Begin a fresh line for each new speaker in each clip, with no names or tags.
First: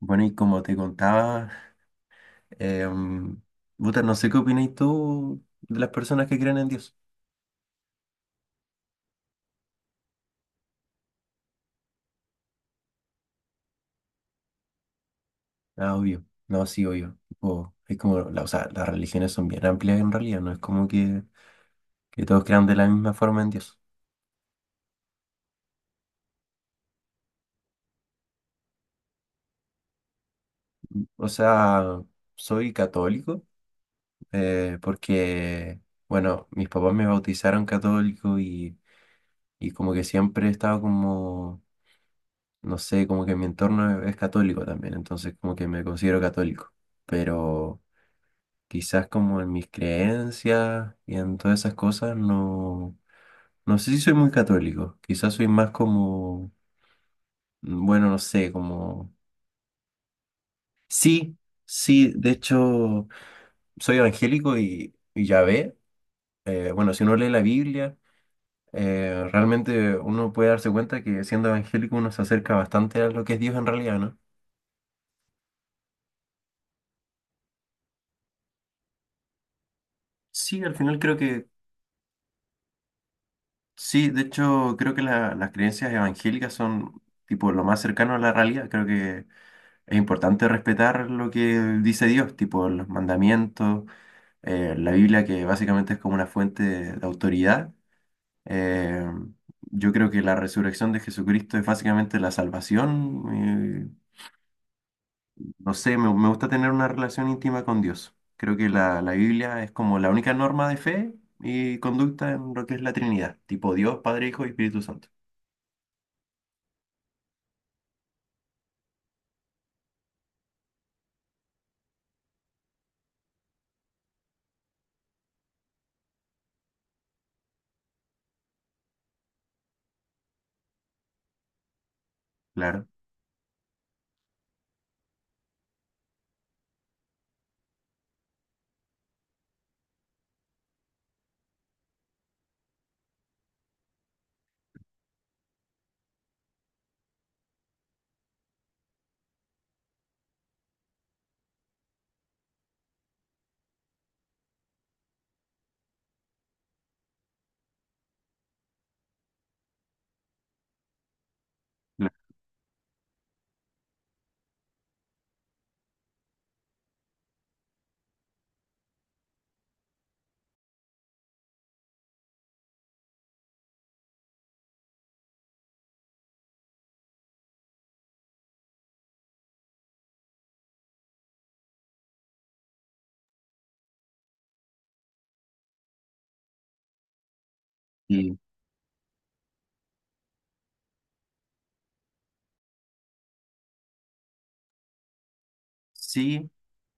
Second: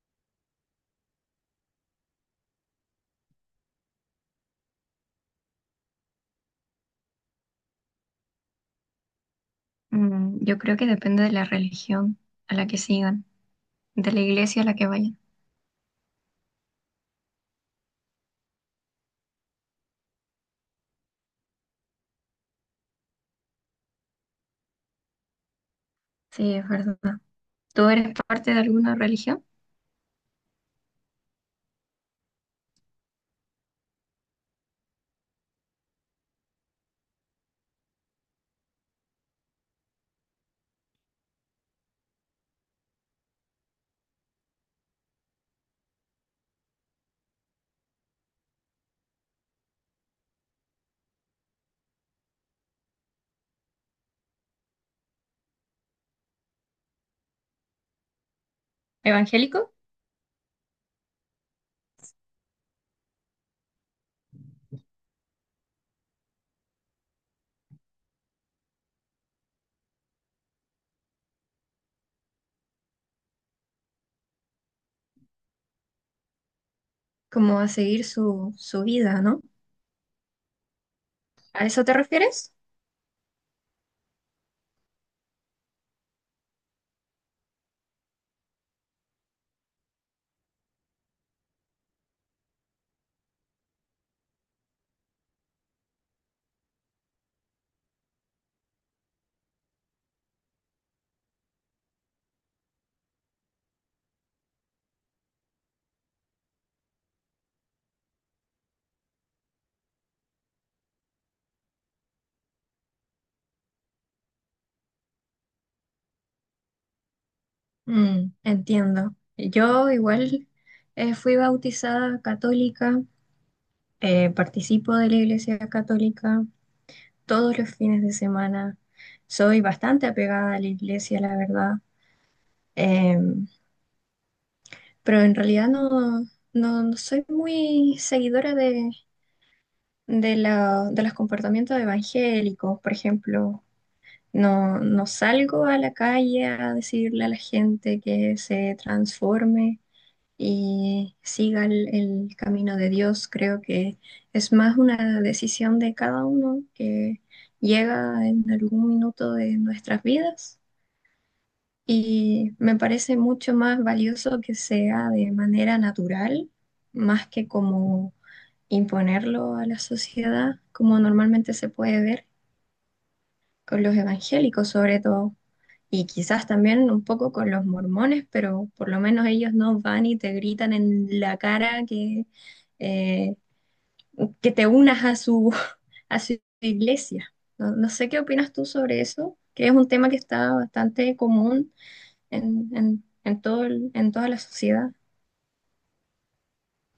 Bueno, y como te contaba, em, puta, no sé qué opinas tú de las personas que creen en Dios.
Yo creo que depende de la religión a la que sigan, de la iglesia a la que vayan.
Ah, obvio. No, sí, obvio. Tipo, es como, o sea, las religiones son bien amplias en realidad, no es como que todos crean de la misma forma en Dios.
Sí, es verdad. ¿Tú eres parte de alguna religión?
O sea, soy católico porque, bueno, mis papás me bautizaron católico y como que siempre he estado como, no sé, como que mi entorno es católico también, entonces como que me considero católico. Pero... quizás como en mis creencias y en todas esas cosas, no, no sé si soy muy católico, quizás soy más como, bueno, no sé, como,
¿Evangélico?
sí, sí, de hecho, soy evangélico y ya ve, bueno, si uno lee la Biblia, realmente uno puede darse cuenta que siendo evangélico uno se acerca bastante a lo que es Dios en realidad, ¿no?
Como a seguir su vida, ¿no?
Sí, al final creo que,
¿A eso te refieres?
sí, de hecho, creo que las creencias evangélicas son tipo lo más cercano a la realidad, creo que es importante respetar lo que dice Dios, tipo los mandamientos, la Biblia que básicamente es como una fuente de autoridad. Eh, yo creo que la resurrección de Jesucristo es básicamente la salvación. eh, no sé, me gusta tener una relación íntima con Dios. Creo que la Biblia es como la única norma de fe y conducta en lo que es la Trinidad, tipo Dios, Padre, Hijo y Espíritu Santo.
Entiendo. Yo igual fui bautizada católica, participo de la iglesia católica todos los fines de semana. Soy bastante apegada a la iglesia, la verdad.
Claro.
Em, pero en realidad no, no, no soy muy seguidora de los comportamientos evangélicos, por ejemplo. No, no salgo a la calle a decirle a la gente que se transforme y siga el camino de Dios. Creo que es más una decisión de cada uno que llega en algún minuto de nuestras vidas
Claro.
y me parece mucho más valioso que sea de manera natural, más que como imponerlo a la sociedad, como normalmente se puede ver con los evangélicos sobre todo, y quizás también un poco con los mormones, pero por lo menos ellos no van y te gritan en la cara eh, que te unas a su, a su iglesia. No, no sé qué
Y
opinas tú sobre eso, que es un tema que está bastante común en toda la sociedad.
sí,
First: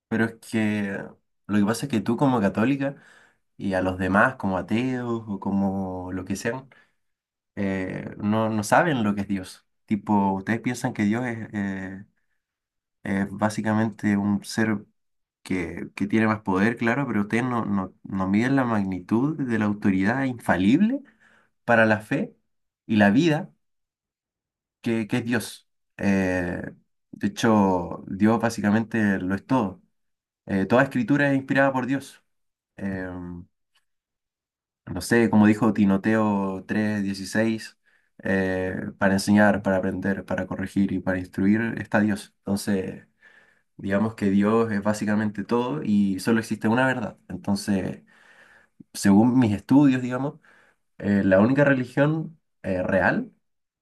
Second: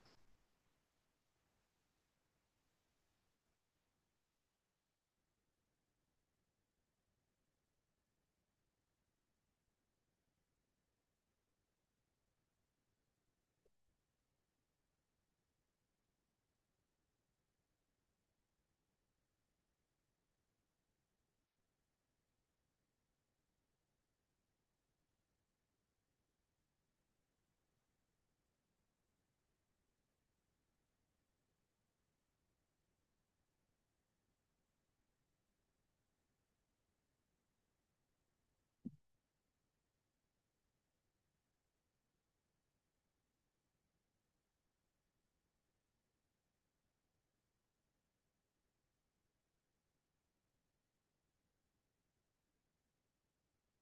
pero es que lo que pasa es que tú como católica... y a los demás como ateos o como lo que sean, no, no saben lo que es Dios. Tipo, ustedes piensan que Dios es básicamente un ser que tiene más poder, claro, pero ustedes no, no, no miden la magnitud de la autoridad infalible para la fe y la vida que es Dios. Eh, de hecho, Dios básicamente lo es todo. Toda escritura es inspirada por Dios. Em, no sé, como dijo Tinoteo 3:16, para enseñar, para aprender, para corregir y para instruir está Dios. Entonces, digamos que Dios es básicamente todo y solo existe una verdad. Entonces, según mis estudios, digamos, la única religión real,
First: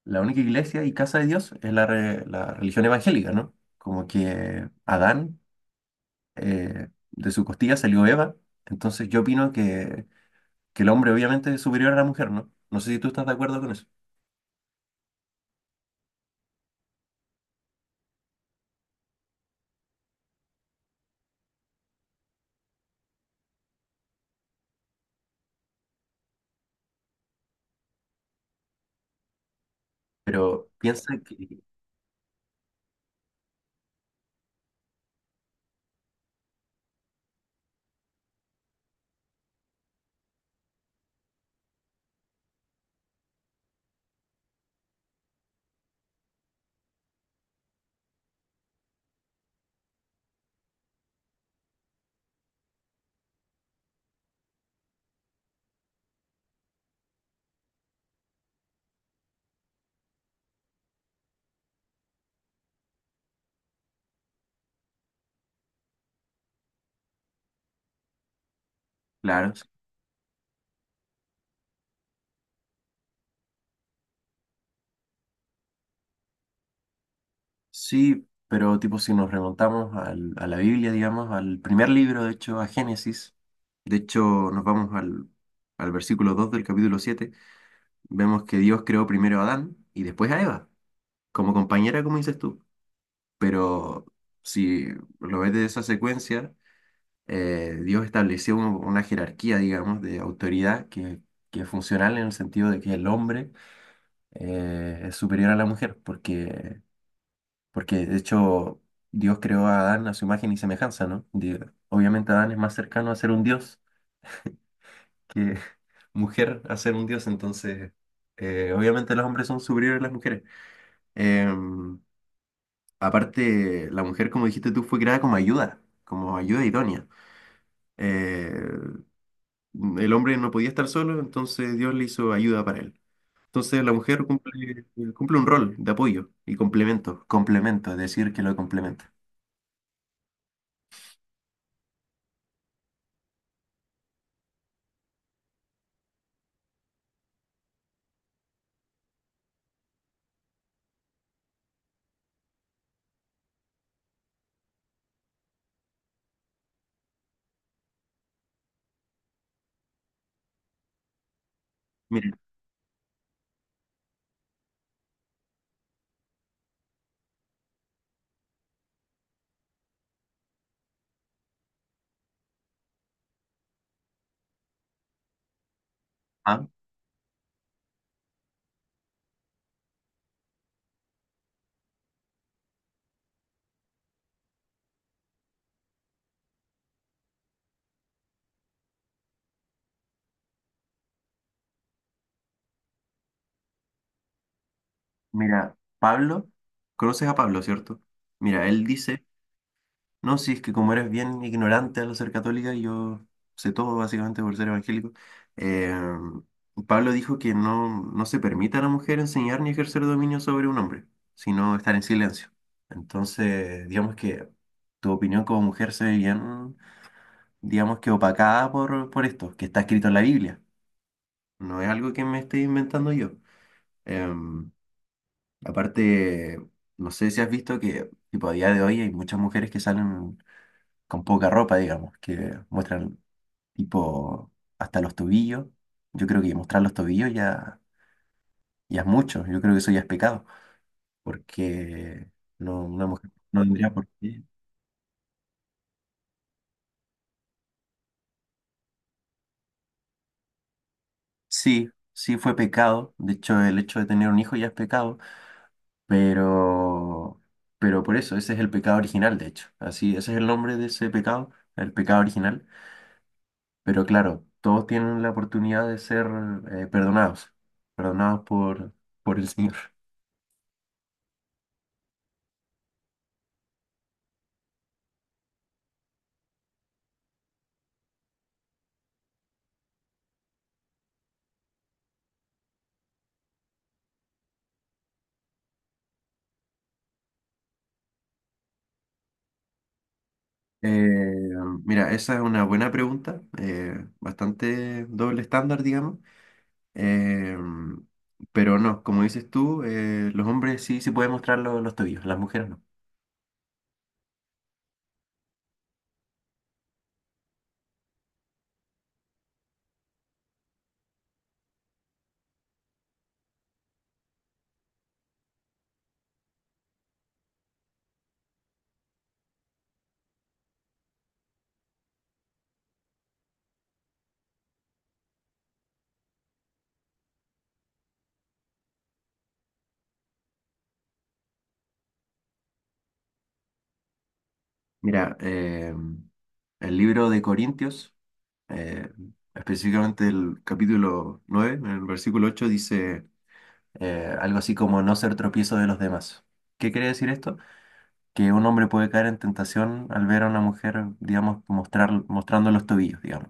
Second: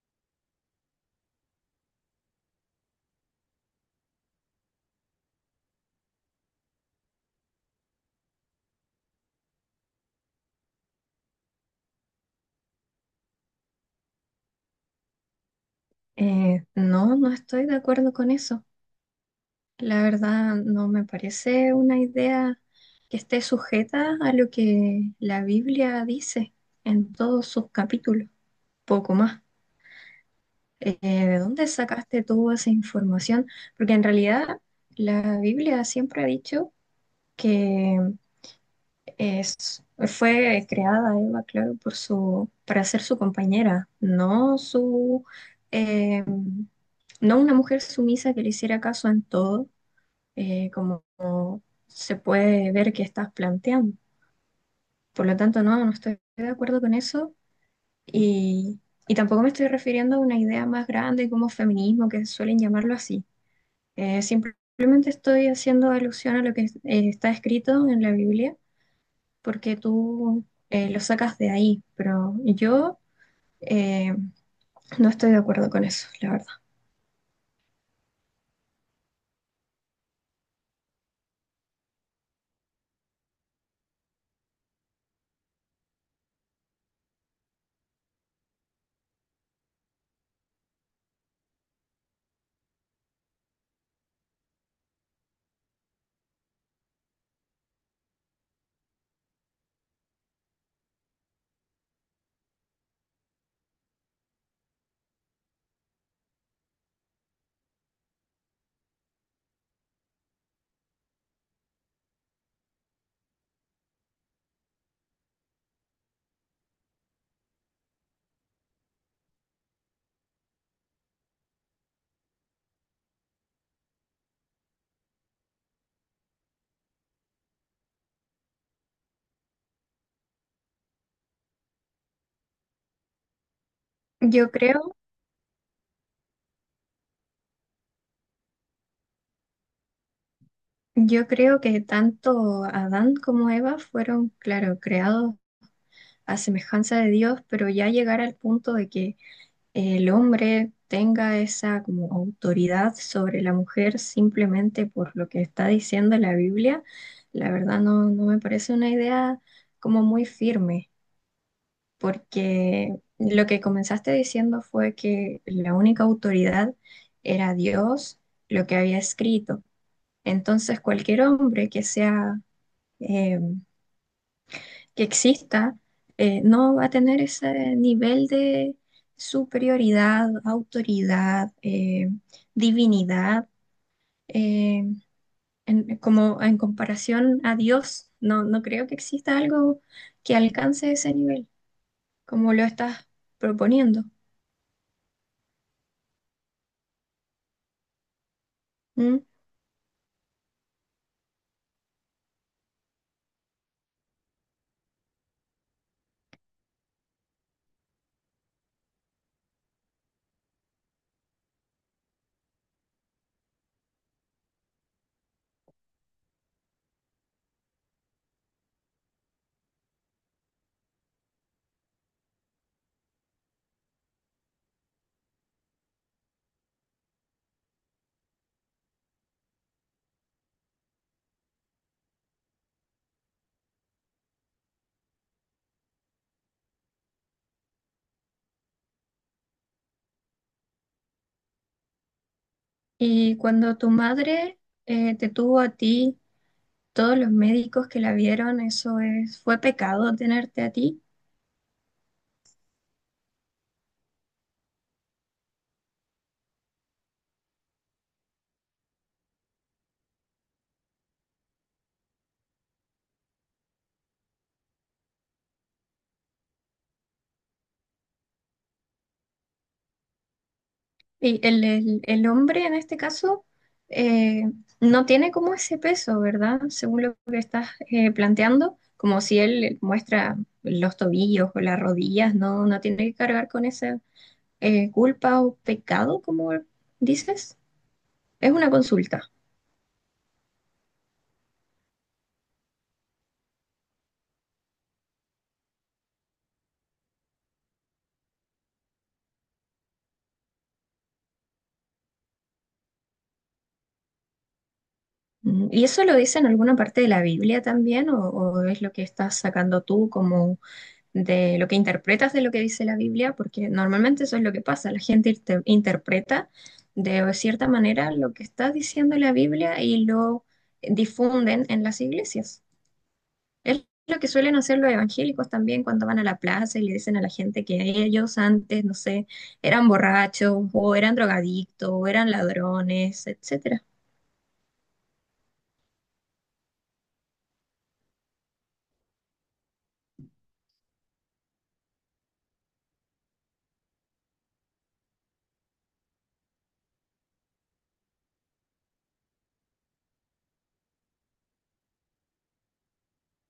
la única iglesia y casa de Dios es la, la religión evangélica, ¿no? Como que Adán, de su costilla salió Eva. Entonces, yo opino que el hombre obviamente es superior a la mujer, ¿no? No sé si tú estás de acuerdo con eso,
No, no estoy de acuerdo con eso. La verdad, no me parece una idea que esté sujeta a lo que la Biblia dice en todos sus capítulos, poco más.
pero piensa
¿De
que,
dónde sacaste tú esa información? Porque en realidad la Biblia siempre ha dicho que es, fue creada Eva, claro, para ser su compañera, eh, no una mujer sumisa que le hiciera caso en todo, como se puede ver que estás planteando. Por lo tanto, no, no estoy de acuerdo con eso y, y tampoco me estoy refiriendo a una idea más grande como feminismo, que suelen llamarlo así. Simplemente estoy haciendo alusión a lo que está escrito en la Biblia,
claro,
porque tú lo sacas de ahí, pero yo eh, no estoy de acuerdo con eso, la verdad.
sí, pero tipo si nos remontamos a la Biblia, digamos, al primer libro, de hecho, a Génesis, de hecho nos vamos al versículo 2 del capítulo 7 vemos que Dios creó primero a Adán y después a Eva, como compañera, como dices tú, pero si lo ves de esa secuencia, Dios estableció una jerarquía, digamos, de autoridad que es funcional en el sentido de que el hombre es superior a la mujer, porque, porque de hecho Dios creó a Adán a su imagen y semejanza, ¿no? Obviamente Adán es más cercano a ser un dios que mujer a ser un dios, entonces obviamente los hombres son superiores a las mujeres. Em, aparte, la mujer, como dijiste tú, fue creada como ayuda idónea. Eh, el hombre no podía estar solo, entonces Dios le hizo ayuda para él. Entonces la mujer
Yo
cumple,
creo...
cumple un rol de apoyo y complemento, complemento, es decir, que lo complementa.
Yo creo que tanto Adán como Eva fueron, claro, creados a semejanza de Dios, pero ya llegar al punto de que el hombre tenga esa como autoridad sobre la mujer simplemente por lo que está diciendo la Biblia, la verdad no, no me parece una idea como muy firme,
Mira,
porque lo que comenzaste diciendo fue que la única autoridad era Dios, lo que había escrito. Entonces, cualquier hombre que sea, eh, que exista,
ah,
no va a tener ese nivel de superioridad, autoridad, divinidad, eh, como en comparación a Dios. No, no creo que exista algo que alcance ese nivel, como lo estás proponiendo.
mira, Pablo, conoces a Pablo, ¿cierto? Mira, él
¿M?
dice, no, si es que como eres bien ignorante al ser católica, y yo sé todo básicamente por ser evangélico, eh, Pablo dijo que no, no se permite a la mujer enseñar ni ejercer dominio sobre un hombre, sino estar en silencio. Entonces, digamos que tu opinión como mujer se ve bien, digamos que opacada por esto, que está escrito en la Biblia. No es algo que me esté inventando yo. Em, aparte, no sé si has visto que tipo, a día de hoy hay muchas mujeres que salen con poca ropa, digamos, que muestran tipo hasta los tobillos. Yo creo que mostrar los tobillos ya, ya es mucho, yo creo que eso ya es pecado, porque no, una mujer
Y
no
cuando tu
tendría por qué.
madre te tuvo a ti, todos los médicos que la vieron, eso es, ¿fue pecado tenerte a ti?
Sí, sí fue pecado, de hecho el hecho de tener un hijo ya es pecado. Pero, pero por eso, ese es el pecado original, de hecho. Así, ese es el nombre de ese pecado, el pecado original. Pero claro, todos tienen la oportunidad de ser perdonados, perdonados por el Señor.
Y el hombre en este caso eh, no tiene como ese peso, ¿verdad? Según lo que estás planteando, como si él muestra los tobillos o las rodillas, no, no tiene que cargar con esa culpa o pecado, como dices. Es una consulta.
Eh, mira, esa es una buena pregunta, bastante doble estándar, digamos. Eh, pero no, como dices tú, los hombres sí se pueden mostrar los tobillos, las mujeres no.
¿Y eso lo dice en alguna parte de la Biblia también, o es lo que estás sacando tú como de lo que interpretas de lo que dice la Biblia? Porque normalmente eso es lo que pasa, la gente interpreta de cierta manera lo que está diciendo la Biblia y lo difunden en las iglesias. Es lo que suelen hacer los evangélicos también cuando van a la plaza y le dicen a la gente que ellos antes, no sé, eran borrachos o eran drogadictos o eran ladrones, etcétera.
Mira, el libro de Corintios. eh, específicamente el capítulo 9 en el versículo 8 dice algo así como no ser tropiezo de los demás. ¿Qué quiere decir esto? Que un hombre puede caer en tentación al ver a una mujer, digamos, mostrar, mostrando los tobillos, digamos.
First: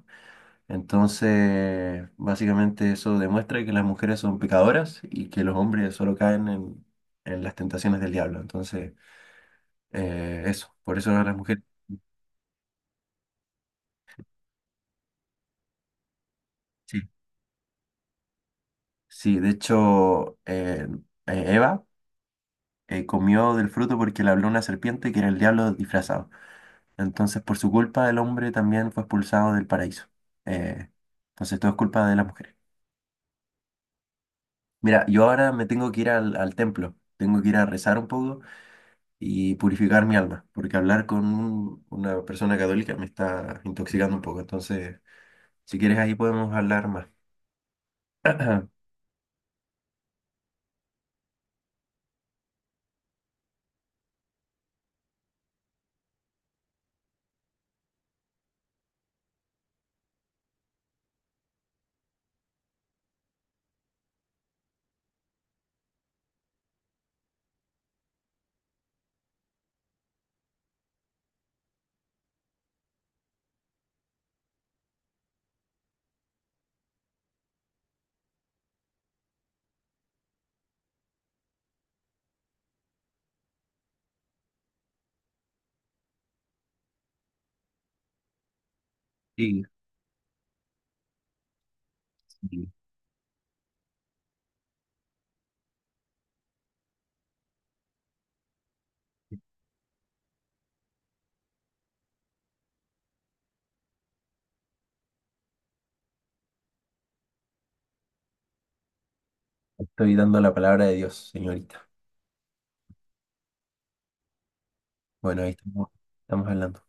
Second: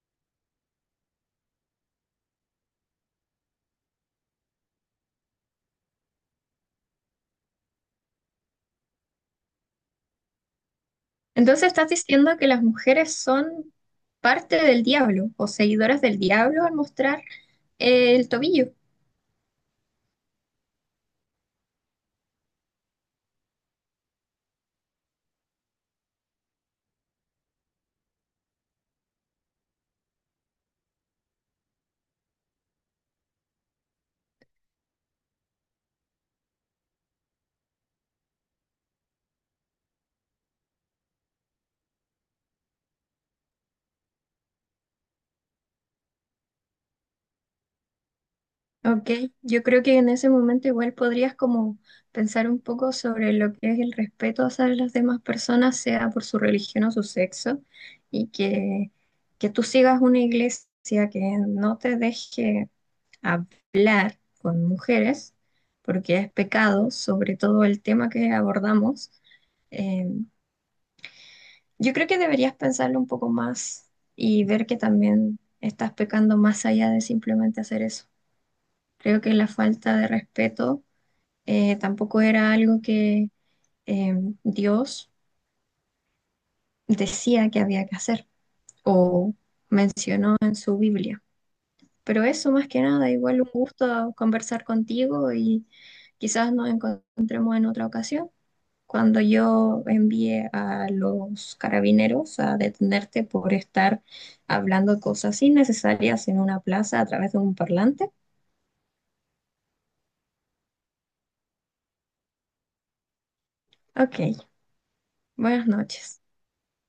Entonces, básicamente eso demuestra que las mujeres son pecadoras y que los hombres solo caen en las tentaciones del diablo. Entonces, eso, por eso las mujeres...
Entonces estás diciendo que las mujeres son parte del diablo o seguidoras del diablo al
Sí,
mostrar el tobillo.
sí, de hecho, Eva comió del fruto porque le habló una serpiente que era el diablo disfrazado. Entonces, por su culpa, el hombre también fue expulsado del paraíso. Eh, entonces, todo es culpa de las mujeres. Mira, yo ahora me tengo que ir al templo, tengo que ir a rezar un poco y purificar mi alma, porque hablar con una persona católica me está intoxicando un poco. Entonces, si quieres, ahí podemos hablar más.
Ok, yo creo que en ese momento igual podrías como pensar un poco sobre lo que es el respeto hacia las demás personas, sea por su religión o su sexo, y que tú sigas una iglesia que no te deje hablar con mujeres, porque es pecado, sobre todo el tema que abordamos. Eh, yo creo que deberías pensarlo un poco más y ver que también estás pecando más allá de simplemente hacer eso. Creo que la falta de respeto tampoco era algo que eh, Dios decía que había que hacer o
Sí,
menciona en su Biblia. Pero eso
sí,
más que nada, igual un gusto conversar contigo y quizás nos encontremos en otra ocasión. Cuando yo envié a los carabineros a detenerte por estar hablando cosas innecesarias en una plaza a través de un parlante.
estoy dando la palabra de Dios, señorita.
Ok,
Bueno, ahí
buenas
estamos,
noches.
estamos hablando.